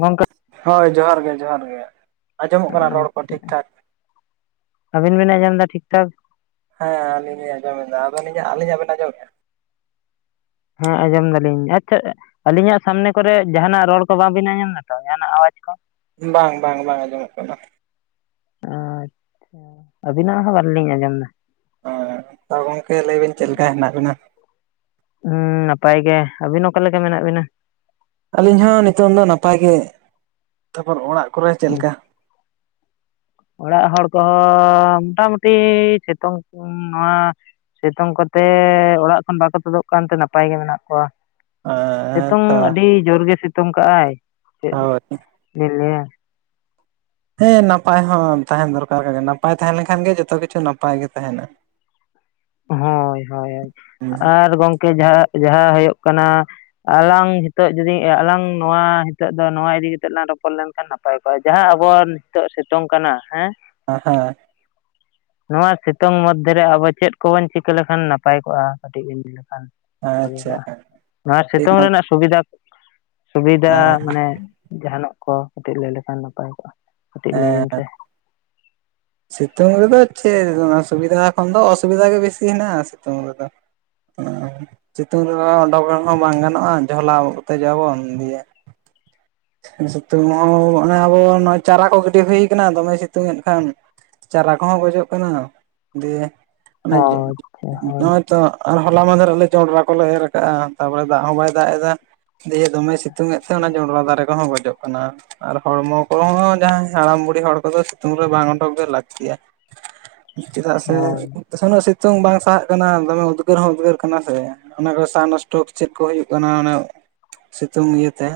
ᱜᱚᱝᱠᱮ ᱦᱳᱭ ᱡᱚᱦᱟᱨ ᱜᱮ ᱡᱚᱦᱟᱨ ᱜᱮ ᱟᱸᱡᱚᱢ ᱚᱜ ᱠᱟᱱᱟ ᱨᱚᱲ ᱠᱚ ᱴᱷᱤᱠ ᱴᱷᱟᱠ ᱟᱵᱤᱱ ᱵᱮᱤᱱ ᱟᱸᱡᱚᱢ ᱫᱟ ᱴᱷᱤᱠ ᱴᱷᱟᱠ ᱦᱮᱸ ᱟᱹᱞᱤᱧ ᱞᱤᱧ ᱟᱸᱡᱚᱢ ᱮᱫᱟ ᱟᱵᱤᱱ ᱤᱧᱟᱜ ᱟᱹᱞᱤᱧ ᱟᱜ ᱵᱤᱱ ᱟᱸᱡᱚᱢ ᱮᱫᱼᱟ ᱦᱮᱸ ᱟᱸᱡᱚᱢ ᱫᱟᱞᱤᱧ ᱟᱪᱪᱷᱟ ᱟᱹᱞᱤᱧ ᱟᱜ ᱥᱟᱢᱱᱮ ᱠᱚᱨᱮ ᱡᱟᱦᱱᱟᱜ ᱨᱚᱲ ᱠᱚ ᱵᱟᱵᱤᱱ ᱟᱸᱡᱚᱢ ᱫᱟᱛᱚ ᱡᱟᱦᱟᱱ ᱟᱜ ᱟᱣᱟᱡ ᱠᱚ ᱵᱟᱝ ᱵᱟᱝ ᱵᱟᱝ ᱟᱸᱡᱚᱢ ᱚᱜ ᱠᱟᱱᱟ ᱟᱸ ᱟᱹᱵᱤᱱᱟᱜ ᱦᱚᱸ ᱵᱟᱞᱤᱧ ᱟᱸᱡᱚᱢ ᱫᱟ ᱦᱳᱭ ᱛᱚ ᱜᱚᱝᱠᱮ ᱞᱟᱹᱭ ᱵᱤᱱ ᱪᱮᱫ ᱞᱮᱠᱟ ᱦᱮᱱᱟᱜ ᱵᱤᱱᱟ ᱦᱮᱸ ᱱᱟᱯᱟᱭ ᱜᱮ ᱟᱹᱵᱤᱱ ᱚᱠᱟᱮ ᱞᱮᱠᱟ ᱢᱮᱱᱟᱜ ᱵᱤᱱᱟ ᱟᱹᱞᱤᱧ ᱦᱚᱸ ᱱᱤᱛᱚᱝ ᱫᱚ ᱱᱟᱯᱟᱭ ᱜᱮ ᱛᱟᱯᱚᱨ ᱚᱲᱟᱜ ᱠᱚᱨᱮ ᱪᱮᱫ ᱞᱮᱠᱟ ᱚᱲᱟᱜ ᱦᱚᱲ ᱠᱚᱦᱚᱸ ᱢᱚᱴᱟᱢᱩᱴᱤ ᱥᱤᱛᱩᱝ ᱱᱚᱣᱟ ᱥᱤᱛᱩᱝ ᱠᱚᱛᱮ ᱚᱲᱟᱜ ᱠᱷᱚᱱ ᱵᱟᱠᱚ ᱛᱩᱫᱚᱜ ᱠᱟᱱᱛᱮ ᱱᱟᱯᱟᱭ ᱜᱮ ᱢᱮᱱᱟᱜ ᱠᱚᱣᱟ ᱦᱮᱸ ᱥᱤᱛᱩᱝ ᱛᱚ ᱟᱹᱰᱤ ᱡᱳᱨ ᱜᱮ ᱥᱤᱛᱩᱝ ᱠᱟᱜᱼ ᱟᱭ ᱪᱮᱫ ᱦᱳᱭ ᱞᱮ ᱞᱟᱹᱭᱟ ᱦᱮᱸ ᱱᱟᱯᱟᱭ ᱦᱚᱸ ᱛᱟᱦᱮᱱ ᱫᱚᱨᱠᱟᱨ ᱠᱟᱱᱟ ᱱᱟᱯᱟᱭ ᱛᱟᱦᱮᱸ ᱞᱮᱱᱠᱷᱟᱱ ᱜᱮ ᱡᱚᱛᱚ ᱠᱤᱪᱷᱩ ᱱᱟᱯᱟᱭ ᱜᱮ ᱛᱟᱦᱮᱱᱟ ᱦᱳᱭ ᱦᱳᱭ ᱦᱳᱭ ᱦᱮᱸ ᱦᱮᱸ ᱟᱨ ᱜᱚᱝᱠᱮ ᱡᱟᱦᱟᱸ ᱡᱟᱦᱟᱸ ᱦᱩᱭᱩᱜ ᱠᱟᱱᱟ ᱟᱞᱟᱝ ᱱᱤᱛᱚᱜ ᱡᱩᱫᱤ ᱟᱞᱟᱝ ᱱᱚᱣᱟ ᱱᱤᱛᱚᱜ ᱫᱚ ᱱᱚᱣᱟ ᱤᱫᱤ ᱠᱟᱛᱮ ᱞᱟᱝ ᱨᱚᱯᱚᱲ ᱞᱮᱱᱠᱷᱟᱱ ᱱᱟᱯᱟᱭ ᱱᱟᱯᱟᱭ ᱠᱚ-ᱟ ᱡᱟᱦᱟᱸ ᱦᱮᱸ ᱦᱮᱸ ᱱᱚᱣᱟ ᱥᱤᱛᱩᱝ ᱢᱚᱫᱫᱷᱮ ᱨᱮ ᱟᱵᱚ ᱪᱮᱫ ᱠᱚᱵᱚᱱ ᱪᱤᱠᱟᱹ ᱞᱮᱠᱷᱟᱱ ᱱᱟᱯᱟᱭ ᱠᱚᱜᱼᱟ ᱠᱟᱹᱴᱤᱡ ᱵᱤᱱ ᱵᱷᱟᱹᱜᱮ ᱠᱚᱜᱼᱟ ᱱᱚᱣᱟ ᱥᱤᱛᱩᱝ ᱨᱮᱱᱟᱜ ᱥᱩᱵᱤᱫᱷᱟ ᱥᱩᱵᱤᱫᱷᱟ ᱢᱟᱱᱮ ᱡᱟᱦᱟᱱᱟᱜ ᱠᱚ ᱠᱟᱹᱴᱤᱡ ᱞᱟᱹᱭ ᱞᱮᱠᱷᱟᱱ ᱱᱟᱯᱟᱭ ᱠᱚᱜᱼᱟ ᱠᱟᱹᱴᱤᱡ ᱞᱟᱹᱭ ᱵᱤᱱ ᱦᱮᱸ ᱥᱮ ᱥᱤᱛᱩᱝ ᱨᱮᱫᱚ ᱥᱮ ᱥᱩᱵᱤᱫᱷᱟ ᱠᱷᱚᱱ ᱫᱚ ᱚ ᱥᱩᱵᱤᱫᱷᱟ ᱜᱮ ᱵᱮᱥᱤ ᱦᱮᱱᱟᱜ-ᱟ ᱥᱤᱛᱩᱢ ᱨᱮ ᱫᱚ ᱥᱤᱛᱩᱝ ᱨᱮᱦᱚᱸ ᱳᱰᱚᱠ ᱦᱚᱸ ᱵᱟᱝ ᱜᱟᱱᱚᱜᱼᱟ ᱡᱷᱚᱞᱟᱣ ᱟᱵᱚᱱ ᱫᱤᱭᱮ [unintelligible] ᱥᱤᱛᱩᱝ ᱦᱚᱸ ᱟᱵᱚ ᱱᱚᱜᱼᱚᱭ ᱪᱟᱨᱟ ᱠᱚ ᱜᱤᱰᱤ ᱦᱩᱭ ᱠᱟᱱᱟ ᱫᱚᱢᱮ ᱥᱤᱛᱩᱝ ᱮᱫ ᱠᱷᱟᱱ ᱪᱟᱨᱟ ᱠᱚᱦᱚᱸ ᱜᱚᱡᱚᱜ ᱠᱟᱱᱟ ᱫᱤᱭᱮ ᱚᱱᱮ ᱦᱳᱭ ᱟᱪᱪᱷᱟ ᱦᱳᱭ ᱱᱚᱜᱼᱚᱭ ᱛᱚ ᱟᱨ ᱦᱚᱞᱟ ᱢᱟᱸᱫᱷᱮᱨ ᱨᱮᱞᱮ ᱡᱚᱸᱰᱨᱟ ᱠᱚᱞᱮ ᱮᱨ ᱠᱟᱜᱼᱟ ᱛᱟᱨ ᱯᱚᱨᱮ ᱫᱟᱜ ᱦᱚᱸ ᱵᱟᱭ ᱫᱟᱜ ᱮᱫᱟ ᱫᱤᱭᱮ ᱫᱚᱢᱮ ᱥᱤᱛᱩᱝ ᱮ ᱛᱟᱦᱮᱸ ᱚᱱᱟ ᱡᱚᱸᱰᱨᱟ ᱫᱟᱨᱮ ᱠᱚᱦᱚᱸ ᱜᱚᱡᱚᱜ ᱠᱟᱱᱟ ᱟᱨ ᱦᱚᱲᱢᱚ ᱠᱚᱦᱚᱸ ᱡᱟᱦᱟᱸᱭ ᱦᱟᱲᱟᱢ ᱵᱩᱲᱦᱤ ᱦᱚᱲ ᱠᱚᱫᱚ ᱥᱤᱛᱩᱝ ᱨᱮ ᱵᱟᱝ ᱩᱰᱩᱠ ᱜᱮ ᱞᱟᱹᱠᱛᱤᱭᱟ ᱪᱮᱫᱟᱜ ᱦᱳᱭ ᱥᱮ ᱱᱟᱥᱮ ᱥᱤᱛᱚᱝ ᱵᱟᱝ ᱥᱟᱦᱟᱜ ᱠᱟᱱᱟ ᱫᱚᱢᱮ ᱩᱫᱽᱜᱟᱹᱨ ᱦᱚᱸ ᱩᱫᱽᱜᱟᱹᱨ ᱠᱟᱱᱟ ᱥᱮ ᱚᱱᱟ ᱠᱚ ᱥᱟᱦ ᱱᱚᱥᱴᱳᱯ ᱪᱮᱫ ᱠᱚ ᱦᱩᱭᱩᱜ ᱠᱟᱱᱟ ᱚᱱᱟ ᱥᱤᱛᱩᱝ ᱤᱭᱟᱹᱛᱮ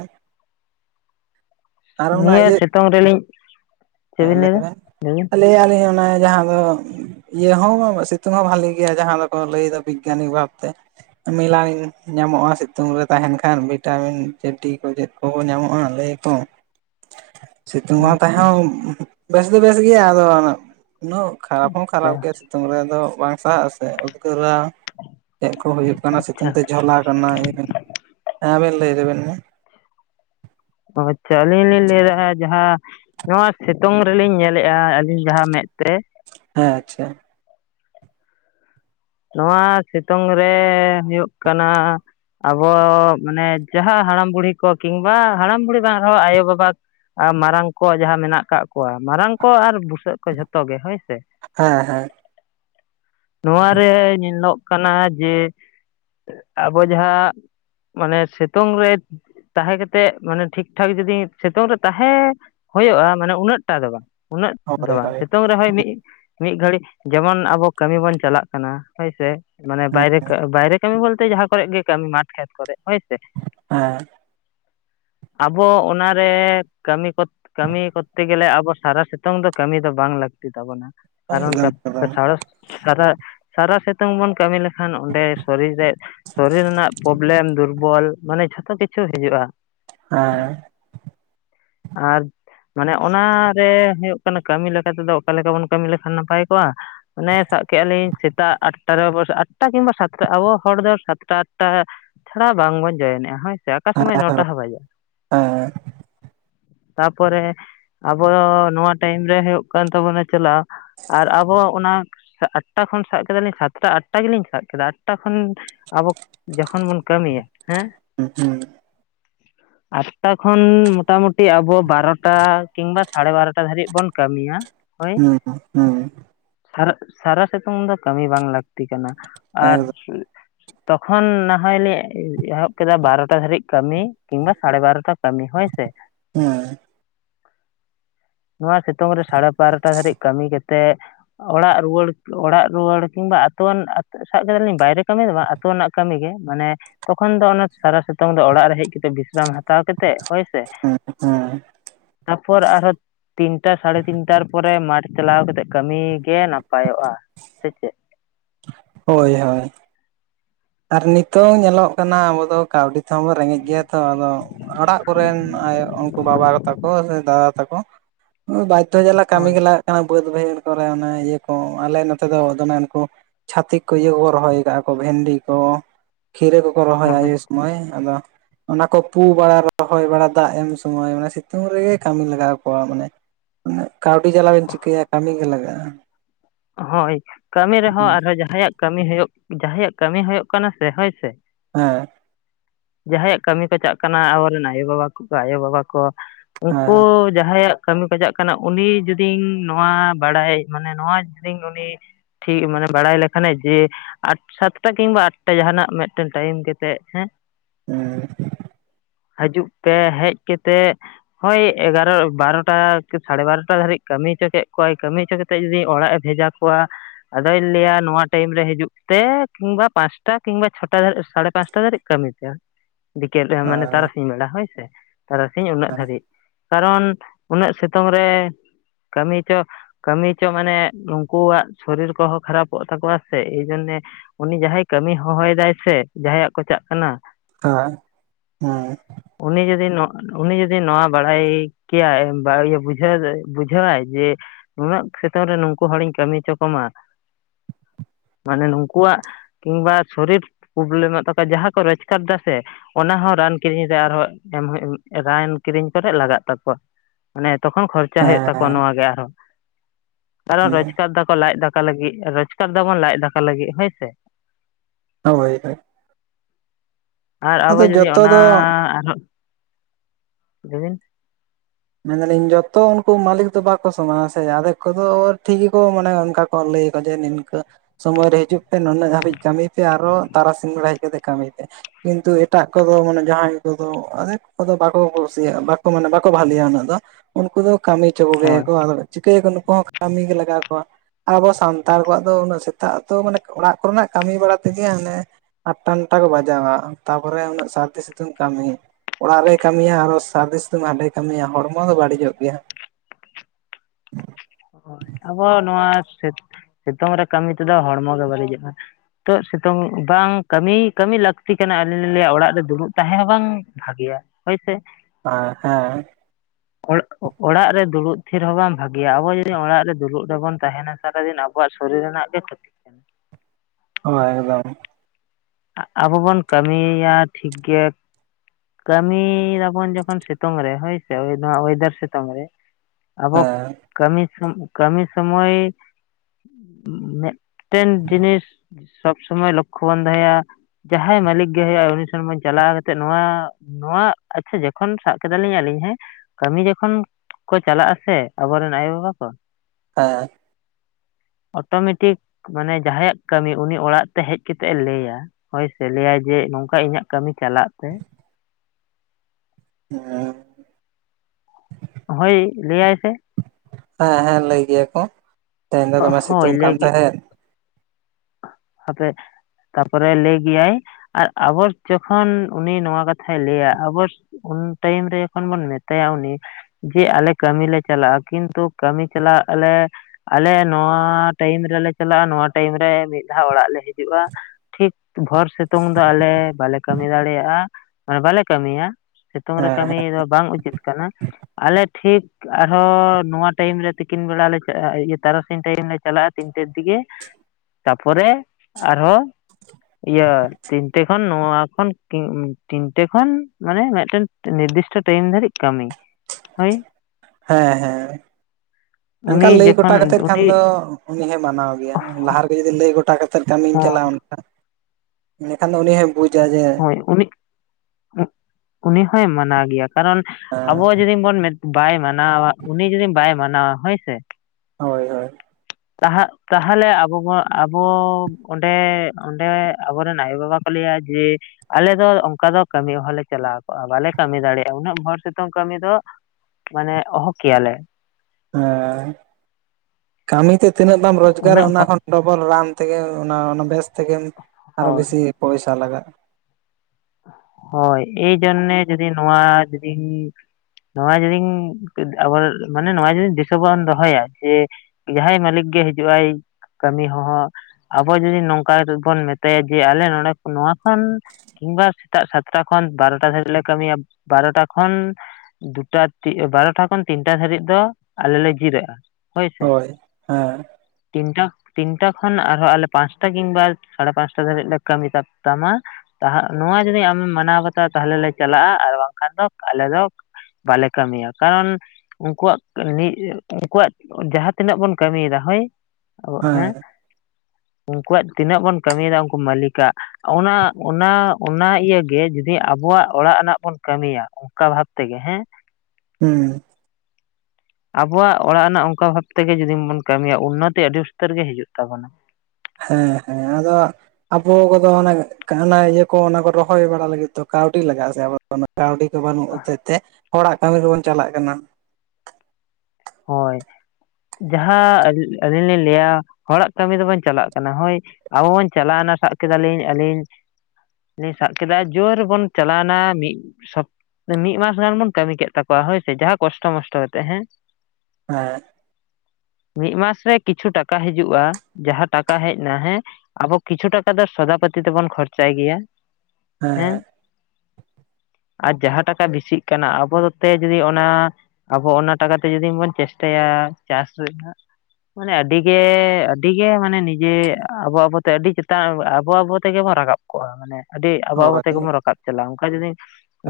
ᱟᱨ ᱚᱱᱟ ᱱᱤᱭᱟᱹ ᱤᱭᱟᱹ ᱥᱤᱛᱩᱝ ᱨᱮᱞᱤᱧ ᱪᱮᱫ ᱵᱤᱱ ᱞᱟᱹᱭ ᱞᱟᱹᱭᱫᱟ ᱵᱮᱱ ᱵᱤᱱ ᱞᱟᱹᱭ ᱮᱜ-ᱟ ᱞᱤᱧ ᱚᱱᱟ ᱡᱟᱦᱟᱸ ᱫᱚ ᱤᱭᱟᱹ ᱦᱚᱸ ᱥᱤᱛᱩᱝ ᱦᱚᱸ ᱵᱷᱟᱞᱤ ᱜᱮᱭᱟ ᱡᱟᱦᱟᱸ ᱫᱚᱠᱚ ᱞᱟᱹᱭᱫᱟ ᱵᱤᱜᱽᱜᱮᱱᱤᱠ ᱵᱷᱟᱵᱛᱮ ᱢᱮᱞᱟ ᱧᱟᱢᱚᱜᱼᱟ ᱥᱤᱛᱩᱝ ᱨᱮ ᱛᱟᱦᱮᱱ ᱠᱷᱟᱱ ᱵᱷᱤᱴᱟᱢᱤᱱ ᱰᱤ ᱠᱚ ᱪᱮᱫ ᱠᱚ ᱧᱟᱢᱚᱜᱼᱟ ᱞᱟᱹᱭ ᱟᱠᱚ ᱥᱤᱛᱩᱝ ᱢᱟ ᱛᱟᱦᱮ ᱟᱪᱪᱷᱟ ᱵᱮᱥ ᱫᱚ ᱵᱮᱥ ᱜᱮᱭᱟ ᱟᱫᱚ ᱩᱱᱟᱹᱜ ᱠᱷᱟᱨᱟᱯ ᱦᱚᱸ ᱟᱪᱪᱷᱟ ᱠᱷᱟᱨᱟᱯ ᱜᱮᱭᱟ ᱥᱤᱛᱩᱝ ᱨᱮ ᱫᱚ ᱵᱟᱝ ᱥᱟᱦᱟᱜ ᱟᱥᱮ ᱟᱹᱨᱟ ᱪᱮᱫ ᱠᱚ ᱦᱩᱭᱩᱜ ᱠᱟᱱᱟ ᱟᱪᱪᱷᱟ ᱥᱤᱛᱩᱝ ᱛᱮ ᱡᱷᱚᱞᱟ ᱠᱟᱱᱟ ᱤᱭᱟᱹ ᱦᱮᱸ ᱟᱵᱤᱱ ᱞᱟᱹᱭ ᱵᱤᱱ ᱦᱮ ᱟᱪᱪᱷᱟ ᱟᱹᱞᱤᱧ ᱞᱤᱧ ᱞᱟᱹᱭᱮᱫᱟ ᱡᱟᱦᱟᱸ ᱱᱚᱣᱟ ᱥᱤᱛᱩᱝ ᱨᱮᱞᱤᱧ ᱧᱮᱞ ᱮᱫᱼᱟ ᱟᱹᱞᱤᱧ ᱡᱟᱦᱟᱸ ᱢᱮᱫ ᱛᱨᱮ ᱦᱮᱸ ᱟᱪᱪᱷᱟ ᱱᱚᱣᱟ ᱥᱤᱛᱩᱝ ᱨᱮ ᱦᱩᱭᱩᱜ ᱠᱟᱱᱟ ᱟᱵᱚ ᱢᱟᱱᱮ ᱡᱟᱦᱟᱸ ᱦᱟᱲᱟᱢ ᱵᱩᱲᱦᱤ ᱠᱚ ᱠᱤᱱᱵᱟ ᱦᱟᱲᱟᱢ ᱵᱩᱲᱦᱤ ᱵᱟᱝ ᱨᱮᱦᱚᱸ ᱟᱭᱳᱼᱵᱟᱵᱟ ᱟᱨ ᱢᱟᱨᱟᱝ ᱠᱚ ᱡᱟᱦᱟᱸ ᱢᱮᱱᱟᱜ ᱠᱟᱜ ᱠᱚᱣᱟ ᱢᱟᱨᱟᱝ ᱠᱚ ᱟᱨ ᱵᱩᱥᱟᱹᱜ ᱠᱚ ᱡᱷᱚᱛᱚ ᱜᱮ ᱦᱳᱭ ᱥᱮ ᱦᱮᱸ ᱦᱮᱸ ᱱᱚᱣᱟᱨᱮ ᱧᱮᱞᱚᱜ ᱠᱟᱱᱟ ᱡᱮ ᱟᱵᱚ ᱡᱟᱦᱟᱸ ᱢᱟᱱᱮ ᱥᱤᱛᱩᱝ ᱨᱮ ᱛᱟᱦᱮᱸ ᱠᱟᱛᱮᱜ ᱢᱟᱱᱮ ᱴᱷᱤᱠ ᱴᱷᱟᱠ ᱡᱩᱫᱤ ᱥᱤᱛᱩᱝ ᱨᱮ ᱛᱟᱦᱮᱸ ᱦᱳᱭᱳᱜᱼᱟ ᱢᱟᱱᱮ ᱩᱱᱟᱹᱜ ᱴᱟ ᱫᱚ ᱵᱟᱝ ᱩᱱᱟᱹᱜ ᱫᱚ ᱦᱳᱭ ᱵᱟᱝ ᱦᱳᱭ ᱥᱤᱛᱩᱝ ᱨᱮᱦᱚᱸᱭ ᱢᱤᱫ ᱢᱤᱫ ᱜᱷᱟᱹᱲᱤᱡ ᱡᱮᱢᱚᱱ ᱟᱵᱚ ᱠᱟᱹᱢᱤ ᱵᱚᱱ ᱪᱟᱞᱟᱜ ᱠᱟᱱᱟ ᱠᱟᱱᱟ ᱦᱳᱭᱥᱮ ᱢᱟᱱᱮ ᱦᱮᱸ ᱵᱟᱭᱨᱮ ᱵᱟᱭᱨᱮ ᱠᱟᱹᱢᱤ ᱵᱚᱞᱛᱮ ᱡᱟᱦᱟᱸ ᱠᱚᱨᱮ ᱜᱮ ᱠᱟᱹᱢᱤ ᱢᱟᱴ ᱠᱷᱮᱛ ᱠᱚᱨᱮ ᱦᱳᱭ ᱦᱮᱸ [inaudible] ᱟᱵᱚ ᱚᱱᱟᱨᱮ ᱠᱟᱹᱢᱤ ᱠᱚ ᱠᱟᱹᱢᱤ ᱠᱚᱨᱛᱮ ᱜᱮᱞᱮ ᱟᱵᱚ ᱥᱟᱨᱟ ᱥᱤᱛᱩᱝ ᱫᱚ ᱠᱟᱹᱢᱤ ᱫᱚ ᱵᱟᱝ ᱞᱟᱹᱠᱟᱜᱼᱟ ᱞᱟᱹᱠᱛᱤ ᱛᱟᱵᱚᱱᱟ ᱮᱠᱫᱚᱢ ᱮᱠᱫᱚᱢ ᱦᱮᱸ ᱠᱟᱨᱚᱱᱟᱨᱟᱨᱟ ᱥᱟᱨᱟ ᱥᱤᱛᱩᱝ ᱵᱚᱱ ᱠᱟᱹᱢᱤ ᱞᱮᱠᱷᱟᱱ [unintelligible] ᱠᱷᱟᱱ ᱚᱸᱰᱮ ᱥᱚᱨᱤᱨ ᱨᱮ ᱥᱚᱨᱤᱨ ᱨᱮᱱᱟᱜ ᱯᱨᱚᱵᱽᱞᱮᱢ ᱫᱩᱨᱠᱟᱨ ᱯᱷᱩᱴᱵᱚᱞ ᱢᱟᱱᱮ ᱡᱷᱚᱛᱚ ᱠᱤᱪᱷᱩ ᱦᱤᱡᱩᱜᱼᱟ ᱦᱮᱸ ᱟᱨ ᱢᱟᱱᱮ ᱚᱱᱟᱨᱮ ᱦᱩᱭᱩᱜ ᱠᱟᱱᱟ ᱠᱟᱹᱢᱤ ᱞᱮᱠᱟ ᱛᱮᱫᱚ ᱚᱠᱟᱞᱮᱠᱟ ᱵᱚᱱ ᱠᱟᱹᱢᱤ ᱞᱮᱠᱷᱟᱱ ᱱᱟᱯᱟᱭ ᱠᱚᱜᱼᱟ ᱢᱟᱱᱮ ᱟᱜ ᱠᱮᱫᱼᱟ ᱞᱤᱧ ᱥᱮᱛᱟᱜ ᱟᱴᱴᱟ ᱨᱮ ᱟᱴᱴᱟ ᱠᱤᱢᱵᱟ ᱥᱟᱛᱴᱟ ᱟᱵᱚ ᱦᱚᱲ ᱫᱚ ᱥᱟᱛᱴᱟ ᱟᱴᱴᱟ ᱪᱷᱟᱲᱟ ᱵᱟᱝ ᱵᱚᱱ ᱡᱚᱭᱮᱱᱮᱜᱼᱟ ᱦᱳᱭᱥᱮ ᱚᱠᱟ ᱥᱚᱢᱚᱭ ᱦᱮᱸ ᱱᱚᱴᱟ ᱵᱟᱡᱟᱜᱼᱟ ᱛᱟᱯᱚᱨᱮ ᱟᱵᱚ ᱱᱚᱣᱟ ᱴᱟᱭᱤᱢ ᱨᱮ ᱦᱩᱭᱩᱜ ᱠᱟᱱ ᱛᱟᱵᱚᱱᱟ ᱪᱟᱞᱟᱣ ᱟᱨ ᱟᱵᱚ ᱚᱱᱟ ᱟᱴᱴᱟ ᱠᱷᱚᱱ ᱥᱟᱵ ᱥᱟᱛᱴᱟ ᱟᱴᱟ ᱜᱮᱞᱤᱧ ᱥᱟᱵ ᱠᱮᱫᱟ ᱟᱴᱴᱟ ᱠᱷᱚᱱ ᱟᱵᱚ ᱡᱚᱠᱷᱚᱱ ᱵᱚᱱ ᱠᱟᱹᱢᱤᱭᱟ ᱦᱮᱸ ᱦᱮᱸ ᱦᱮᱸ [inaudible] [inaudible] ᱟᱴᱴᱟ ᱠᱷᱚᱱ ᱢᱚᱴᱟᱢᱩᱴᱤ ᱟᱵᱚ ᱵᱟᱨᱚᱴᱟ ᱠᱤᱝᱵᱟ ᱥᱟᱲᱮ ᱵᱟᱨᱚᱴᱟ ᱫᱷᱵᱤᱡ ᱵᱚᱱ ᱠᱟᱹᱢᱤᱭᱟ ᱦᱮᱸ ᱦᱮᱸ [unintelligible] ᱟᱨᱟ ᱥᱟᱨᱟ ᱥᱤᱛᱩᱝ ᱫᱚ ᱠᱟᱹᱢᱤ ᱵᱟᱝ ᱞᱟᱹᱠᱛᱤ ᱠᱟᱱᱟ ᱟᱨ ᱛᱚᱠᱷᱚᱱ ᱱᱟᱦᱚᱭ ᱞᱮ ᱮᱦᱚᱵ ᱠᱮᱫᱟ ᱵᱟᱨᱚᱴᱟ ᱫᱷᱵᱤᱡ ᱠᱟᱹᱢᱤ ᱠᱤᱵᱟ ᱥᱟᱲᱮ ᱵᱟᱨᱚᱚᱴᱟ ᱠᱟᱹᱢᱤ ᱦᱳᱭ ᱥᱮ ᱦᱩᱸ ᱱᱚᱣᱟ ᱥᱤᱛᱩᱝ ᱨᱮ ᱥᱟᱲᱮ ᱯᱟᱨᱚᱴᱟ ᱫᱷᱟᱹᱨᱤᱡ ᱠᱟᱹᱢᱤ ᱠᱟᱛᱮᱮᱫ ᱚᱲᱟᱜ ᱨᱩᱣᱟᱹᱲ ᱚᱲᱟᱜ ᱨᱩᱣᱟᱹᱲ ᱠᱤᱵᱟ ᱟᱛ ᱥᱟᱵ ᱠᱮᱫᱟᱞᱤᱧ ᱵᱟᱭᱨᱮ ᱠᱟᱹᱢᱤᱮᱫ ᱵᱟᱝ ᱟᱛᱳ ᱨᱮᱱᱟᱜ ᱠᱟᱹᱢᱤᱜ ᱜᱮ ᱢᱟᱱᱮ ᱛᱚᱠᱷᱚᱱ ᱫᱚ ᱥᱟᱨᱟ ᱥᱤᱛᱝ ᱫᱚ ᱚᱲᱟᱜ ᱨᱮ ᱦᱮᱡ ᱠᱟᱛᱮ ᱵᱤᱥᱨᱟᱢ ᱦᱟᱛᱟᱣ ᱠᱟᱛᱮᱮᱫ ᱦᱳᱭ ᱥᱮ ᱦᱩᱸ ᱦᱩᱸ ᱛᱟᱯᱚᱨ ᱟᱨᱦᱚ ᱛᱤᱱᱴᱟ ᱥᱟᱲᱮ ᱛᱤᱱᱴᱟᱨ ᱯᱚᱨ ᱪᱟᱞᱟᱣ ᱠᱟᱛᱮ ᱠᱟᱹᱢᱤ ᱜᱮ ᱱᱟᱯᱟᱭᱚᱜᱼᱟ ᱥᱮ ᱪᱮᱫ ᱦᱳᱭ ᱦᱳᱭ ᱟᱨ ᱱᱤᱛᱳ ᱧᱮᱞᱚᱜ ᱠᱟᱱᱟ ᱟᱵᱚ ᱫᱚ ᱠᱟᱹᱣᱰᱤ ᱱᱤᱛ ᱦᱚᱸ ᱫᱚ ᱨᱮᱸᱜᱮᱡ ᱜᱮᱭᱟ ᱛᱚ ᱟᱫᱚ ᱚᱲᱟᱜ ᱠᱚᱨᱮᱱ ᱩᱱᱠᱩ ᱵᱟᱵᱟ ᱛᱟᱠᱚ ᱥᱮ ᱫᱟᱫᱟ ᱛᱟᱠᱚ ᱵᱟᱫᱽᱫᱷᱚ ᱡᱟᱞᱟ ᱠᱟᱹᱢᱤ ᱦᱳᱭ ᱜᱮ ᱞᱟᱜᱟᱜ ᱠᱟᱱᱟ ᱵᱟᱹᱫᱽ ᱵᱟᱹᱭᱷᱟᱹᱲ ᱠᱚᱨᱮ ᱤᱭᱟᱹ ᱠᱚ ᱟᱞᱮ ᱱᱚᱛᱮ ᱫᱚ ᱫᱚᱢᱮ ᱩᱱᱠᱩ ᱪᱷᱟᱛᱤᱠ ᱠᱚ ᱤᱭᱟᱹ ᱠᱚ ᱨᱚᱦᱚᱭ ᱟᱠᱟᱟᱜᱼᱟ ᱠᱚ ᱵᱷᱮᱱᱰᱤ ᱛᱚ ᱠᱷᱤᱨᱟᱹ ᱠᱚᱠᱚ ᱨᱚᱦᱚᱭᱟ ᱦᱳᱭ ᱤᱭᱟᱹ ᱥᱩᱢᱚᱭ ᱟᱫᱚ ᱚᱱᱟ ᱠᱚ ᱯᱩ ᱵᱟᱲᱟ ᱨᱚᱦᱚᱭ ᱵᱟᱲᱟ ᱫᱟᱜ ᱮᱢ ᱥᱚᱢᱚᱭ ᱢᱮ ᱥᱤᱛᱩᱝ ᱨᱮᱜᱮ ᱠᱟᱹᱢᱤ ᱞᱟᱜᱟᱣ ᱠᱚᱣᱟ ᱢᱟᱱᱮ ᱠᱟᱹᱣᱰᱤ ᱡᱟᱞᱟ ᱵᱮᱱ ᱪᱤᱠᱟᱹᱭᱟ ᱠᱟᱹᱢᱤ ᱜᱮ ᱞᱟᱜᱟᱜᱼᱟ ᱦᱳᱭ ᱠᱟᱹᱢᱤ ᱨᱮᱦᱚᱸ ᱦᱮᱸ ᱟᱨᱦᱚᱸ ᱡᱟᱦᱟᱸᱭᱟᱜ ᱠᱟᱹᱢᱤ ᱦᱩᱭᱩᱜ ᱡᱟᱦᱟᱸᱭᱟᱜ ᱠᱟᱹᱢᱤ ᱦᱩᱭᱩᱜ ᱠᱟᱱᱟ ᱥᱮ ᱦᱳᱭ ᱥᱮ ᱦᱮᱸ ᱡᱟᱦᱟᱸᱭᱟᱜ ᱠᱟᱹᱢᱤ ᱠᱚ ᱪᱟᱜ ᱠᱟᱱᱟ ᱟᱵᱚᱨᱮᱱ ᱟᱭᱳᱼᱵᱟᱵᱟ ᱠᱚ ᱟᱭᱳᱼᱵᱟᱵᱟ ᱠᱚ ᱩᱱᱠᱩ ᱡᱟᱦᱟᱸᱭᱟᱜ ᱠᱟᱹᱢᱤ ᱠᱚ ᱪᱟᱜ ᱠᱟᱱᱟ᱾ ᱩᱱᱤ ᱡᱩᱫᱤᱧ ᱱᱚᱣᱟ ᱵᱟᱲᱟᱭ ᱢᱟᱱᱮ ᱱᱚᱣᱟ ᱧ ᱩᱱᱤ ᱴᱷᱤᱠ ᱢᱟᱱᱮ ᱵᱟᱲᱟᱭ ᱞᱮᱠᱷᱟᱱᱮ ᱡᱮ ᱟᱴ-ᱥᱟᱛᱴᱟ ᱠᱤᱢᱵᱟ ᱟᱴᱴᱟ ᱡᱟᱦᱟᱱᱟᱜ ᱢᱤᱫᱴᱮᱱ ᱴᱟᱭᱤᱢ ᱠᱟᱛᱮ ᱦᱮᱸ ᱦᱚ ᱦᱤᱡᱩᱜ ᱯᱮ ᱦᱮᱡ ᱠᱟᱛᱮ ᱮᱫ ᱦᱳᱭ ᱮᱜᱟᱨᱚ ᱵᱟᱨᱚᱴᱟ ᱥᱟᱲᱮ ᱵᱟᱨᱚᱴᱟ ᱫᱷᱟᱹᱨᱤᱡ ᱠᱟᱹᱢᱤ ᱦᱚᱪᱚ ᱠᱮᱫ ᱠᱚᱣᱟᱭ ᱠᱟᱹᱢᱤ ᱦᱚᱪᱚᱛ ᱡᱩᱫᱤ ᱚᱲᱟᱜ ᱮ ᱵᱷᱮᱡᱟ ᱠᱚᱣᱟ, ᱟᱫᱚᱭ ᱞᱟᱹᱭᱟ ᱱᱚᱣᱟ ᱴᱟᱭᱤᱢ ᱨᱮ ᱦᱤᱡᱩᱜ ᱛᱮ ᱠᱤᱵᱟ ᱯᱟᱸᱪᱴᱟ ᱠᱤᱝᱵᱟ ᱪᱷᱚᱴᱟ ᱥᱟᱲᱮ ᱯᱟᱸᱪᱴᱟ ᱫᱟᱹᱨᱤᱡ ᱠᱟᱹᱢᱤ ᱠᱟᱹᱢᱤ ᱯᱮ ᱰᱤᱠᱮᱫ ᱢᱟᱱᱮ ᱛᱟᱨᱟᱥᱤᱧ ᱵᱮᱲᱟ ᱦᱳᱭ ᱥᱮ ᱛᱟᱨᱟᱥᱤᱧ ᱩᱱᱟᱹᱜ ᱫᱷᱟᱹᱨᱤᱡ᱾ ᱠᱟᱨᱚᱱ ᱩᱱᱟᱹᱜ ᱥᱤᱛᱩᱝ ᱨᱮ ᱠᱟᱹᱢᱤ ᱪᱚ ᱠᱟᱹᱢᱤ ᱪᱚ ᱢᱟᱱᱮ ᱩᱱᱠᱩᱣᱟᱜ ᱥᱚᱨᱤᱨ ᱠᱚᱦᱚᱸ ᱠᱷᱟᱨᱟᱯᱚᱜ ᱛᱟᱠᱚᱣᱟ ᱥᱮ ᱮᱭᱡᱚᱱᱱᱮ ᱩᱱᱤ ᱡᱟᱦᱟᱸᱭ ᱠᱟᱹᱟᱢ ᱦᱚᱦᱚᱭᱮᱫᱟᱭ ᱥᱮ ᱡᱟᱦᱟᱸᱭᱟᱜ ᱠᱚ ᱪᱟᱜ ᱠᱟᱱᱟ! ᱦᱮᱸ ᱦᱮᱸ ᱩᱱᱤ ᱡᱩᱫᱤ ᱱᱚ ᱩᱱᱤ ᱡᱩᱫᱤ ᱱᱚᱣᱟ ᱵᱟᱲᱟᱭ ᱠᱮᱭᱟᱭ ᱵᱟ ᱵᱩᱡᱷᱟᱹᱣᱟᱭ ᱡᱮ ᱱᱩᱱᱟᱹᱜ ᱥᱤᱛᱩᱝ ᱨᱮ ᱱᱩᱠᱩ ᱦᱚᱲᱤᱧ ᱠᱟᱹᱢᱤ ᱦᱚᱪᱚ ᱠᱚᱢᱟ᱾ ᱢᱟᱱᱮ ᱱᱩᱠᱩᱣᱟᱜ ᱠᱤᱢᱵᱟ ᱥᱚᱨᱤᱨ ᱯᱨᱚᱵᱞᱮᱢᱚᱜ ᱛᱟᱠᱚᱣᱟ ᱡᱟᱦᱟᱸ ᱠᱚ ᱨᱳᱡᱽᱜᱟᱨ ᱮᱫᱟ ᱥᱮ ᱚᱱᱟ ᱦᱚᱸ ᱨᱟᱱ ᱠᱤᱨᱤᱧ ᱨᱮ ᱟᱨᱦᱚᱸ ᱮᱢ ᱨᱟᱱ ᱠᱤᱨᱤᱧ ᱠᱚᱨᱮ ᱞᱟᱜᱟᱜ ᱛᱟᱠᱚᱣᱟ ᱢᱟᱱᱮ ᱛᱚᱠᱷᱚᱱ ᱠᱷᱚᱨᱪᱟ ᱦᱩᱭᱩᱜ ᱛᱟᱠᱚᱣᱟ ᱦᱮᱸ ᱱᱚᱣᱟ ᱜᱮ ᱟᱨᱦᱚᱸ ᱠᱟᱨᱚᱱ ᱦᱮᱸ ᱨᱳᱡᱜᱟᱨ ᱫᱟᱠᱚ ᱞᱟᱡ ᱫᱟᱠᱟ ᱞᱟᱹᱜᱤᱫ ᱨᱳᱡᱽᱜᱟᱨ ᱫᱟᱵᱚᱱ ᱞᱟᱡ ᱫᱟᱠᱟ ᱞᱟᱹᱜᱤᱫ ᱦᱳᱭᱥᱮ ᱦᱳᱭᱳᱭ᱾ ᱟᱨ ᱟᱵᱚ ᱡᱩᱫᱤ ᱚᱱᱟ ᱫᱚ ᱟᱨᱦᱚᱸ ᱟᱹᱵᱤᱱ ᱢᱮᱱᱫᱟᱞᱤᱧ ᱡᱚᱛᱚ ᱩᱱᱠᱩ ᱢᱟᱹᱞᱤᱠ ᱫᱚ ᱵᱟᱠᱚ ᱥᱚᱢᱟᱱᱟ ᱥᱮ ᱟᱫᱷᱮᱠ ᱠᱚᱫᱚ ᱴᱷᱤᱠ ᱜᱮᱠᱚ ᱢᱟᱱᱮ ᱚᱱᱠᱟ ᱠᱚ ᱞᱟᱹᱭ ᱞᱟᱹᱭ ᱡᱮ ᱱᱤᱝᱠᱟᱹ ᱥᱚᱢᱚᱭ ᱨᱮ ᱦᱤᱡᱩᱜ ᱯᱮ ᱱᱩᱱᱟᱹᱜ ᱦᱟᱹᱵᱤᱡ ᱠᱟᱹᱢᱤ ᱯᱮ ᱟᱨᱚ ᱛᱟᱨᱟᱥᱤᱧ ᱵᱮᱲᱟ ᱦᱚ ᱠᱟᱛᱮ ᱠᱟᱹᱢᱤ ᱯᱮ ᱠᱤᱱᱛᱩ ᱮᱴᱟᱜ ᱠᱚᱫᱚ ᱢᱟᱱᱮ ᱡᱟᱦᱟᱸᱭ ᱠᱚᱫᱚᱮᱠ ᱠᱚᱫᱚ ᱵᱟᱠᱚ ᱠᱩᱥᱤᱭᱟᱜᱼᱟ᱾ ᱵᱟᱠᱚ ᱢᱟᱱᱮ ᱵᱟᱠᱚ ᱵᱷᱟᱞᱮᱤᱭᱟ ᱩᱱᱟᱹᱜ ᱫᱚ ᱩᱱᱠᱩ ᱫᱚ ᱠᱟᱹᱢᱤ ᱦᱚᱪᱚ ᱦᱳᱭ ᱠᱚᱜᱮᱭᱟᱠᱚ ᱟᱫᱚ ᱪᱤᱠᱟᱹᱭᱟᱠᱚ ᱱᱩᱠᱩ ᱦᱚᱸ ᱠᱟᱹᱢᱤ ᱜᱮ ᱞᱟᱜᱟᱣ ᱠᱚᱣᱟ᱾ ᱟᱨ ᱟᱵᱚ ᱥᱟᱱᱛᱟᱲ ᱠᱚᱣᱟᱜ ᱫᱚ ᱩᱱᱟᱹᱜ ᱥᱮᱛᱟᱜᱛᱚ ᱢᱟᱱᱮ ᱚᱲᱟᱜ ᱠᱚᱨᱮᱱᱟᱜ ᱠᱟᱹᱢᱤ ᱵᱟᱲᱟ ᱛᱮᱜᱮ ᱦᱟᱱᱮ ᱟᱴᱟ-ᱱᱚᱟ ᱟᱴᱟ ᱠᱚ ᱵᱟᱡᱟᱣᱟ ᱛᱟᱯᱚᱨᱮ ᱩᱱᱟᱹᱜ ᱥᱟᱹᱨᱫᱤ ᱥᱤᱛᱩᱝ ᱠᱟᱹᱢᱤ ᱚᱲᱟᱜ ᱨᱮ ᱠᱟᱹᱢᱤᱭᱟ ᱟᱨᱚ ᱥᱟᱨᱫᱤ ᱦᱟᱱᱰᱮ ᱠᱟᱹᱢᱤᱭᱟ ᱦᱚᱲᱢᱚ ᱫᱚ ᱵᱟᱹᱲᱤᱡᱚᱜ ᱜᱮᱭᱟ᱾ ᱦᱳ ᱟᱵᱚ ᱱᱚᱣᱟ ᱥᱤᱛᱩᱝ ᱨᱮ ᱠᱟᱹᱢᱤ ᱛᱮᱫᱚ ᱦᱚᱲᱢᱚ ᱜᱮ ᱵᱟᱹᱲᱤᱡᱚᱜᱼᱟ᱾ ᱱᱤᱛᱚᱜ ᱥᱤᱛᱩᱝ ᱵᱟᱝ ᱠᱟᱹᱢᱤ ᱠᱟᱹᱢᱤ ᱞᱟᱹᱠᱛᱤ ᱠᱟᱱᱟ ᱟᱹᱞᱤᱧ ᱞᱤᱧ ᱞᱟᱹᱭᱟ ᱚᱲᱟᱜ ᱨᱮ ᱫᱩᱲᱩᱵ ᱛᱟᱦᱮᱸ ᱦᱚᱸ ᱵᱟᱝ ᱵᱷᱟᱜᱮᱭᱟ᱾ ᱦᱚᱭ ᱥᱮ ᱦᱮ ᱦᱮᱸ ᱚᱲᱟᱜ ᱨᱮ ᱫᱩᱲᱩᱵ ᱛᱷᱤᱨ ᱦᱚᱸ ᱵᱟᱝ ᱵᱷᱟᱜᱮᱭᱟ ᱟᱵᱚ ᱡᱩᱫᱤ ᱚᱲᱟᱜ ᱨᱮ ᱫᱩᱲᱩᱵ ᱨᱮᱵᱚᱱ ᱛᱟᱦᱮᱸᱱᱟ ᱥᱟᱨᱟᱫᱤᱱ ᱟᱵᱚᱣᱟᱜ ᱥᱚᱨᱤᱨ ᱨᱮᱱᱟᱜ ᱜᱮ ᱠᱷᱚᱛᱤᱠ ᱠᱟᱱᱟ᱾ ᱦᱚᱭ ᱮᱠᱫᱚᱢ ᱟᱵᱚ ᱵᱚᱱ ᱠᱟᱹᱢᱤᱭᱟ ᱴᱷᱤᱠ ᱜᱮ ᱠᱟᱹᱢ ᱫᱟᱵᱚᱱ ᱡᱚᱠᱷᱚᱱ ᱥᱤᱛᱩᱝ ᱨᱮ ᱦᱳᱭ ᱥᱮ ᱚᱭᱮᱫᱟᱨ ᱥᱤᱛᱩᱝ ᱨᱮ ᱟᱵᱚ ᱦᱮᱸ ᱠᱟᱹᱢᱤ ᱠᱟᱹᱢᱤ ᱥᱚᱢᱚᱭ ᱢᱮᱫᱽ ᱢᱤᱫ ᱴᱮᱱ ᱡᱤᱱᱤᱥ ᱥᱚᱵᱽ ᱥᱚᱢᱚᱭ ᱞᱚᱠᱠᱷᱚ ᱵᱚᱱ ᱫᱚᱦᱚᱭᱟ ᱡᱟᱦᱟᱸᱭ ᱢᱟᱞᱤᱠ ᱜᱮ ᱦ ᱦᱩᱭᱩᱜᱳᱜᱼᱟ᱾ ᱩᱱᱤ ᱥᱚᱢᱚᱭ ᱪᱟᱞᱟᱣ ᱠᱟᱛᱮᱜ ᱱᱚᱣᱟ ᱱᱚᱣᱟ ᱟᱪᱪᱷᱟ ᱡᱚᱠᱷᱚᱱ ᱥᱟᱵ ᱠᱮᱫᱟᱞᱤᱧ ᱟᱹᱞᱤᱧ ᱦᱮᱸ ᱠᱟᱹᱢᱤ ᱡᱚᱠᱷᱚᱱ ᱠᱚ ᱪᱟᱞᱟᱜ ᱟ ᱥᱮᱮ ᱟᱵᱚᱨᱮᱱ ᱟᱭᱳ ᱵᱟᱵᱟ ᱠᱚ ᱦᱮᱸ [inaudible] ᱚᱴᱳᱢᱮᱴᱤᱠ ᱢᱟᱱᱮ ᱡᱟᱦᱟᱸᱭᱟᱜ ᱠᱟᱹᱢᱤ ᱩᱱᱤ ᱚᱲᱟᱜ ᱛᱮ ᱦᱮᱡ ᱠᱟᱛᱮᱜ ᱮ ᱞᱟᱹᱭᱟ ᱦᱚᱳᱭᱥ ᱞᱟᱹᱟᱭ ᱡᱮ ᱱᱚᱝᱠᱟ ᱤᱧᱟᱹᱜ ᱠᱟᱹᱢᱤ ᱪᱟᱞᱟᱜ ᱛᱮ ᱦᱮᱸ ᱦᱳᱭ ᱞᱟᱹᱭᱟᱭ ᱥᱮ ᱦᱮᱸ ᱦᱮᱸ ᱞᱟᱹᱭ ᱜᱮᱭᱟᱠᱚ ᱛᱮᱦᱮᱧ ᱫᱚ ᱫᱚᱢᱮ ᱥᱤᱛᱩᱝ ᱠᱟᱱ ᱛᱟᱦᱮᱸᱫ ᱦᱟᱯᱮ ᱾ ᱛᱟᱯᱚᱨᱮ ᱞᱟᱹᱭ ᱜᱮᱭᱟᱭ ᱟᱨ ᱟᱵᱚ ᱡᱚᱠᱷᱚᱱ ᱩᱱᱤ ᱱᱚᱣᱟ ᱠᱟᱛᱷᱟᱭ ᱞᱟᱹᱭᱟ ᱟᱵᱚ ᱾ ᱴᱟᱭᱤᱢ ᱨᱮ ᱡᱚᱠᱷᱚᱱ ᱵᱚᱱ ᱢᱮᱛᱟᱭᱟ ᱩᱱᱤ ᱡᱮ ᱟᱞᱮ ᱠᱟᱹᱢᱤ ᱞᱮᱮ ᱪᱟᱞᱟᱜᱼᱟ ᱠᱤᱱᱛᱩ ᱠᱟᱹᱢᱤ ᱪᱟᱞᱟᱜ ᱾ ᱟᱞᱮ ᱱᱚᱣᱟ ᱴᱟᱭᱤᱢ ᱨᱮᱞᱮ ᱪᱟᱞᱟᱜᱼᱟ ᱱᱚᱣᱟ ᱴᱟᱭᱤᱢ ᱨᱮ ᱢᱤᱫ ᱫᱷᱟᱣ ᱚᱲᱟᱜ ᱞᱮ ᱦᱤᱡᱩᱜᱼᱟ ᱴᱷᱤᱠ ᱵᱷᱳᱨ ᱥᱤᱛᱩᱝ ᱫᱚ ᱟᱞᱮ ᱵᱟᱞᱮ ᱠᱟᱹᱢᱤ ᱫᱟᱲᱮᱭᱟᱜᱼᱟ ᱢᱟᱱᱮ ᱵᱟᱞᱮ ᱠᱟᱹᱢᱤᱭᱟ ᱾ ᱥᱤᱛᱩᱝ ᱨᱮ ᱠᱟᱹᱢᱤ ᱦᱮᱸ ᱫᱚ ᱵᱟᱝ ᱩᱪᱤᱛ ᱠᱟᱱᱟ ᱟᱞᱮ ᱴᱷᱤᱠ ᱟᱨᱦᱚᱸ ᱱᱚᱣᱟ ᱴᱟᱭᱤᱢ ᱨᱮ ᱛᱤᱠᱤᱱ ᱵᱮᱲᱟ ᱛᱟᱨᱟᱥᱤᱧ ᱴᱟᱭᱤᱢ ᱞᱮ ᱪᱟᱞᱟᱜᱼᱟ ᱛᱤᱱᱴᱟᱹ ᱛᱮᱜᱮ ᱾ ᱛᱟᱨᱯᱚᱨᱮ ᱟᱨᱦᱚᱸ ᱤᱭᱟᱹ ᱛᱤᱱᱴᱮ ᱠᱷᱚᱱ ᱱᱚᱣᱟ ᱠᱷᱚᱱ ᱛᱤᱱᱴᱮ ᱠᱷᱚᱱ ᱢᱟᱱᱮ ᱢᱤᱫᱴᱮᱱ ᱫᱤᱥᱴᱟ ᱴᱟᱭᱤᱢ ᱫᱷᱟᱹᱨᱤᱡ ᱠᱟᱹᱢᱤ ᱾ ᱦᱮᱸ ᱦᱮᱸ ᱚᱱᱠᱟ ᱩᱱᱤ ᱞᱟᱹᱭ ᱜᱚᱴᱟ ᱡᱚᱠᱷᱚᱱ ᱠᱟᱛᱮ ᱠᱷᱟᱱ ᱩᱱᱤ ᱫᱚ ᱩᱱᱤ ᱦᱚᱸ ᱢᱟᱱᱟᱣ ᱜᱮᱭᱟ ᱞᱟᱦᱟ ᱨᱮᱜᱮ ᱡᱩᱫᱤ ᱞᱟᱹᱭ ᱜᱚᱴᱟ ᱾ ᱠᱟᱹᱢᱤᱧ ᱦᱚᱸ ᱪᱟᱞᱟᱣ ᱱᱟᱦ ᱤᱱᱟᱠᱷᱟᱱ ᱫᱚ ᱩᱱᱤ ᱦᱚᱸ ᱦᱳᱭ ᱩᱱᱤ ᱩᱱᱤ ᱦᱚᱸᱭ ᱢᱟᱱᱟᱣ ᱜᱮ ᱠᱟᱨᱚᱱ ᱦᱮᱸ ᱟᱵᱚ ᱡᱩᱫᱤᱢ ᱵᱚᱱ ᱵᱟᱭ ᱢᱟᱱᱟᱣᱟ ᱩᱱᱤ ᱡᱩᱫᱤᱢ ᱵᱟᱭ ᱢᱟᱱᱟᱣᱟ ᱦᱳᱭ ᱥᱮ ᱦᱳᱭ ᱦᱳᱭ ᱛᱟ ᱛᱟᱦᱚᱞᱮ ᱟᱵᱚ ᱵᱚᱱ ᱟᱵᱚ ᱚᱸᱰᱮ ᱚᱸᱰᱮ ᱟᱵᱚᱨᱮᱱ ᱟᱭᱳᱼᱵᱟᱵᱟ ᱠᱚ ᱞᱟᱹᱭᱟ ᱡᱮ ᱟᱞᱮ ᱫᱚ ᱚᱱᱠᱟ ᱫᱚ ᱠᱟᱹᱢᱤ ᱦᱚᱲᱚᱨ ᱦᱮᱸ ᱡᱷᱤ ᱟᱞᱮ ᱫᱚ ᱚᱱᱠᱟᱱ ᱫᱚ ᱠᱟ. ᱡᱤ ᱦᱚᱞᱮ ᱪᱟᱞᱟᱣ ᱠᱚᱜᱼᱟ ᱵᱟᱞᱮ ᱠᱟᱹᱢᱤ ᱫᱟᱲᱮᱭᱟᱜᱼᱟ ᱩᱱᱟᱹᱜ ᱵᱚᱨ ᱥᱤᱛᱩᱝ ᱠᱟᱹᱢᱤ ᱫᱚ ᱾ ᱢᱟᱱᱮ ᱚᱦᱚ ᱠᱮᱭᱟ ᱞᱮ ᱾ ᱦᱮᱸ ᱠᱟᱹᱢᱤ ᱛᱮ ᱛᱤᱱᱟᱹᱜ ᱵᱟᱢ ᱨᱚᱡᱽᱜᱟᱨᱟ ᱩᱱᱟᱹᱜ ᱚᱱᱟ ᱵᱷᱚ ᱠᱷᱚᱱ ᱰᱚᱵᱚᱞ ᱨᱟᱱ ᱛᱮᱜᱮ ᱚᱱᱟ ᱛᱮᱜᱮ ᱟᱨᱚ ᱦᱳᱭ ᱵᱮᱥᱤ ᱯᱚᱭᱥᱟ ᱞᱟᱜᱟᱜ ᱾ ᱦᱳᱭ ᱮᱭᱡᱚᱱᱱᱮ ᱡᱩᱫᱤ ᱱᱚᱣᱟ ᱡᱩᱫᱤ ᱱᱚᱣᱟ ᱡᱩᱫᱤ ᱟᱵᱟᱨ ᱢᱟᱱᱮ ᱱᱚᱣᱟ ᱡᱩᱫᱤ ᱫᱤᱥᱟᱹ ᱵᱚᱱ ᱫᱚᱦᱚᱭᱟ ᱡᱮ ᱡᱟᱦᱟᱸᱭ ᱢᱟᱞᱤᱠ ᱜᱮ ᱦᱤᱡᱩᱜᱼ ᱟᱭ ᱾ ᱠᱟᱹᱢᱤ ᱦᱚᱸᱦᱚᱸ ᱟᱵᱚ ᱡᱩᱫᱤ ᱱᱚᱝᱠᱟ ᱵᱚᱱ ᱢᱮᱛᱟᱭᱟ ᱡᱮ ᱟᱞᱮ ᱱᱚᱰᱮ ᱱᱚᱣᱟ ᱠᱷᱚᱱ ᱾ ᱠᱤᱝᱵᱟ ᱥᱮᱛᱟᱜ ᱥᱟᱛᱴᱟ ᱠᱷᱚᱱ ᱵᱟᱨᱚᱴᱟ ᱫᱷᱵᱤᱡ ᱞᱮ ᱠᱟᱹᱢᱤᱭᱟ ᱵᱟᱨᱚᱴᱟ ᱠᱷᱚᱱ ᱫᱩᱴᱟ ᱵᱟᱨᱚᱴᱟ ᱠᱷᱚᱱ ᱛᱤᱱᱴᱟ ᱫᱷᱟᱹᱨᱤᱡ ᱫᱚ ᱟᱞᱮ ᱞᱮ ᱡᱤᱨᱟᱹᱜᱼᱟ ᱾ ᱦᱚᱭ ᱥᱮ ᱦᱳᱭ ᱦᱮᱸ ᱛᱤᱱᱴᱟ ᱛᱤᱱᱴᱟ ᱠᱷᱚᱱ ᱟᱨᱦᱚᱸ ᱟᱞᱮ ᱯᱟᱸᱪᱴᱟ ᱠᱤᱢᱵᱟ ᱥᱟᱲᱮ ᱯᱟᱸᱪᱴᱟ ᱫᱷᱵᱤᱡ ᱞᱮ ᱠᱟᱹᱢᱤ ᱛᱟᱢᱟ ᱾ ᱛᱟᱦ ᱱᱚᱣᱟ ᱡᱩᱫᱤ ᱟᱢᱮᱢ ᱢᱟᱱᱟᱣ ᱵᱟᱛᱟ ᱛᱟᱦᱚᱞᱮᱮ ᱪᱟᱞᱟᱜᱼᱟ ᱟᱨ ᱵᱟᱝᱠᱷᱟᱱ ᱫᱚ ᱟᱞᱮ ᱫᱚ ᱾ ᱵᱟᱞᱮ ᱠᱟᱹᱢᱤᱭᱟ ᱠᱟᱨᱚᱱ ᱩᱱᱠᱩᱣᱟᱜ ᱩᱱᱠᱩᱣᱟᱜ ᱡᱟᱦᱟᱸ ᱛᱤᱱᱟᱹᱜ ᱵᱚᱱ ᱠᱟᱹᱢᱤᱭᱮᱫᱟ ᱦᱳᱭ ᱟᱵᱚ ᱦᱮᱸ ᱩᱱᱠᱩᱣᱟᱜ ᱛᱤᱱᱟᱹᱜ ᱵᱚᱱ ᱠᱟᱹᱢᱤᱭᱮᱫᱟ ᱩᱱᱠᱩ ᱢᱟᱹᱟᱞᱤᱠᱟᱜ ᱚᱱᱟ ᱚᱱᱟ ᱚᱱᱟ ᱤᱭᱮ ᱜᱮ ᱡᱩᱫᱤ ᱟᱵᱚᱣᱟᱜ ᱚᱲᱟᱜ ᱨᱮᱱᱟᱜ ᱵᱚᱱ ᱠᱟᱹᱢᱤᱭᱟ ᱚᱱᱠᱟ ᱵᱷᱟᱵ ᱛᱮᱜᱮ ᱦᱮᱸ ᱦᱮᱸ ᱟᱵᱚᱣᱟᱜ ᱚᱲᱟᱜ ᱨᱮᱱᱟᱜ ᱚᱱᱠᱟ ᱵᱷᱟᱵ ᱛᱮᱜᱮ ᱡᱩᱫᱤᱢ ᱵᱚᱱ ᱠᱟᱹᱢᱤᱭᱟ ᱩᱱᱚᱛᱤ ᱟᱹᱰᱤ ᱩᱛᱟᱹᱨ ᱜᱮ ᱦᱤᱡᱩᱜ ᱛᱟᱵᱚᱱᱟ ᱾ ᱦᱮᱸ ᱦᱮᱸ ᱟᱫᱚ ᱟᱵᱚ ᱠᱚᱫᱚ ᱚᱱ ᱠᱟᱦᱱᱟ ᱤᱭᱟᱹ ᱠᱚ ᱚᱱᱟ ᱠᱚ ᱨᱚᱦᱚᱭ ᱵᱟᱲᱟ ᱞᱟᱹᱜᱤᱫ ᱫᱚ ᱠᱟᱹᱣᱴᱤ ᱞᱟᱜ ᱟᱥᱮ ᱟᱵᱚ ᱫᱚ ᱠᱟᱹᱣᱰᱤ ᱠᱚ ᱵᱟᱹᱱᱩᱜ ᱦᱚᱛᱮᱫ ᱛᱮ ᱦᱚᱲᱟᱜ ᱠᱟᱹᱢᱤ ᱫᱚᱵᱚᱱ ᱪᱟᱞᱟᱜ ᱠᱟᱱᱟ ᱾ ᱦᱳᱭ ᱾ ᱡᱟᱦᱟᱸ ᱟᱹᱞᱤᱧ ᱞᱤᱧ ᱞᱟᱹᱭᱟ ᱦᱚᱲᱟᱜ ᱠᱟᱹᱢᱤ ᱫᱚᱵᱚᱱ ᱪᱟᱞᱟᱜ ᱠᱟᱱᱟ ᱦᱳᱭ ᱟᱵᱚ ᱵᱚᱱ ᱪᱟᱞᱣᱱᱟ ᱥᱟᱵ ᱠᱮᱫᱟᱞᱤᱧ ᱟᱹᱞᱤᱧ ᱥᱟᱵ ᱠᱮᱫᱟ ᱡᱳᱨ ᱨᱮᱵᱚᱱ ᱪᱟᱞᱟᱣᱱᱟ ᱢᱤᱫ ᱥᱚᱯ ᱾ ᱢᱤᱫ ᱢᱟᱥ ᱜᱟᱱ ᱵᱚᱱ ᱠᱟᱹᱢᱤ ᱠᱮᱫ ᱛᱟᱠᱚᱣᱟ ᱦᱳᱭᱥᱮ ᱡᱟᱦᱟᱸ ᱠᱚᱥᱴᱚ ᱢᱚᱥᱴᱚ ᱠᱟᱛᱮᱜ ᱦᱮᱸ ᱦᱮᱸ ᱢᱤᱫ ᱢᱟᱥ ᱨᱮ ᱠᱤᱪᱷᱩ ᱴᱟᱠᱟ ᱦᱤᱡᱩᱜᱼᱟ ᱡᱟᱦᱟᱸ ᱴᱟᱠᱟ ᱦᱮᱡ ᱮᱱᱟ ᱦᱮᱸ ᱟᱵᱚ ᱠᱤᱪᱷᱩ ᱴᱟᱠᱟ ᱫᱚ ᱥᱚᱫᱟ ᱯᱟᱹᱛᱤ ᱛᱮᱵᱚᱱ ᱠᱷᱚᱨᱪᱟᱭ ᱜᱮᱭᱟ᱾ ᱦᱮᱸ ᱦᱮᱸ ᱟᱨ ᱡᱟᱦᱟᱸ ᱴᱟᱠᱟ ᱵᱮᱥᱤᱜ ᱠᱟᱱᱟ ᱟᱵᱚ ᱛᱮ ᱡᱩᱫᱤ ᱚᱱᱟ ᱟᱵᱚ ᱚᱱᱟ ᱴᱟᱠᱟ ᱡᱩᱫᱤ ᱵᱚᱱ ᱪᱮᱥᱴᱟᱭᱟ ᱪᱟᱥ ᱨᱮᱱᱟᱜ ᱢᱟᱱᱮ ᱟᱹᱰᱤ ᱜᱮ ᱟᱹᱰᱤ ᱜᱮ ᱢᱟᱱᱮ ᱱᱤᱡᱮ ᱟᱵᱚ ᱟᱵᱚᱛᱮ ᱟᱹᱰᱤ ᱪᱮᱛᱟᱱ ᱟᱵᱚ ᱟᱵᱚ ᱛᱮᱜᱮ ᱵᱚᱱ ᱨᱟᱠᱟᱵ ᱠᱚᱜᱼᱟ ᱢᱟᱱᱮ ᱟᱹᱰᱤ ᱟᱵᱚ ᱦᱳᱭ ᱛᱮᱜᱮᱵᱚᱱ ᱨᱟᱠᱟᱵ ᱪᱟᱞᱟᱜᱼᱟ ᱚᱱᱠᱟ ᱡᱩᱫᱤ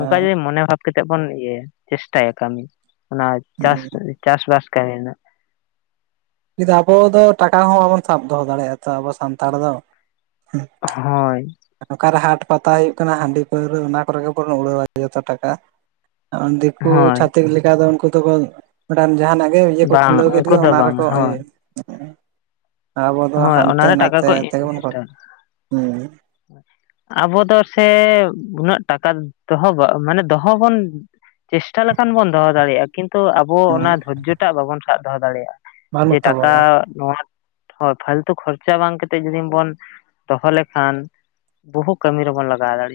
ᱚᱱᱠᱟ ᱡᱩᱫᱤ ᱢᱚᱱᱮ ᱵᱷᱟᱵ ᱠᱟᱛᱮ ᱵᱚᱱ ᱤᱭᱟᱹᱭᱟ ᱪᱮᱥᱴᱟᱭᱟ ᱠᱟᱹᱢᱤ ᱚᱱᱟ ᱪᱟᱥ ᱪᱟᱥᱵᱟᱥ ᱛᱟᱦᱮᱸᱱᱟ ᱟᱵᱚ ᱫᱚ ᱴᱟᱠᱟ ᱦᱚᱸ ᱵᱟᱵᱚᱱ ᱥᱟᱵ ᱫᱚᱦᱚ ᱫᱟᱲᱮᱭᱟᱜᱼᱟ ᱛᱚ ᱟᱵᱚ ᱥᱟᱱᱛᱟᱲ ᱫᱚ᱾ ᱦᱳᱭ ᱚᱠᱟᱨᱮ ᱦᱟᱴ ᱯᱟᱛᱟ ᱦᱩᱭᱩᱜ ᱠᱟᱱᱟ ᱦᱟᱺᱰᱤ ᱯᱟᱹᱣᱨᱟᱹ ᱚᱱᱟ ᱠᱚᱨᱮ ᱜᱮᱵᱚᱱ ᱩᱲᱟᱹᱣᱟ ᱡᱚᱛᱚ ᱴᱟᱠᱟ᱾ ᱫᱤᱠᱩ ᱦᱳᱭ ᱪᱷᱟᱹᱛᱤᱠ ᱞᱮᱠᱟ ᱫᱚ ᱩᱱᱠᱩ ᱫᱚᱠᱚ ᱡᱟᱦᱟᱱᱟᱜ ᱜᱮ ᱤᱭᱟᱹ ᱠᱚ ᱵᱟᱝ ᱠᱷᱩᱞᱟᱹᱣ ᱠᱮᱫ ᱩᱱᱠᱩ ᱜᱮ ᱫᱚ ᱚᱱᱟ ᱵᱟᱝ ᱨᱮᱠᱚ ᱦᱳᱭ ᱤᱭᱟᱹ [unintelligible] ᱟᱵᱚ ᱫᱚ ᱦᱳᱭ ᱦᱟᱱᱛᱮ ᱚᱱᱟᱨᱮ ᱴᱟᱠᱟ ᱱᱟᱛᱮ ᱠᱚ ᱛᱮᱜᱮ ᱵᱚᱱ ᱦᱩᱸ ᱤᱱᱵᱷᱮᱥᱴᱼᱟ᱾ ᱟᱵᱚ ᱫᱚ ᱥᱮ ᱩᱱᱟᱹᱜ ᱴᱟᱠᱟ ᱫᱚᱦᱚ ᱢᱟᱱᱮ ᱫᱚᱦᱚ ᱵᱚᱱ ᱪᱮᱥᱴᱟ ᱞᱮᱠᱷᱟᱱ ᱵᱚᱱ ᱫᱚᱦᱚ ᱫᱟᱲᱮᱭᱟᱜᱼᱟ ᱠᱤᱱᱛᱩ ᱛᱚ ᱟᱵᱚ ᱦᱩᱸ ᱚᱱᱟ ᱫᱷᱳᱨᱡᱚ ᱴᱟᱜ ᱵᱟᱵᱚᱱ ᱥᱟᱵ ᱫᱚᱦᱚ ᱫᱟᱲᱮᱭᱟᱜᱼᱟ ᱡᱮ ᱴᱟᱠᱟ ᱱᱚᱣᱟ ᱦᱳᱭ ᱯᱷᱟᱞᱛᱩ ᱠᱷᱚᱨᱪᱟ ᱵᱟᱝ ᱠᱟᱛᱮ ᱡᱚᱫᱤ ᱵᱚᱱ ᱫᱚᱦᱚ ᱞᱮᱠᱷᱟᱱ, ᱵᱚᱦᱩ ᱠᱟᱹᱢᱤ ᱨᱮᱵᱚᱱ ᱞᱟᱜᱟᱣ ᱫᱟᱲᱮᱜ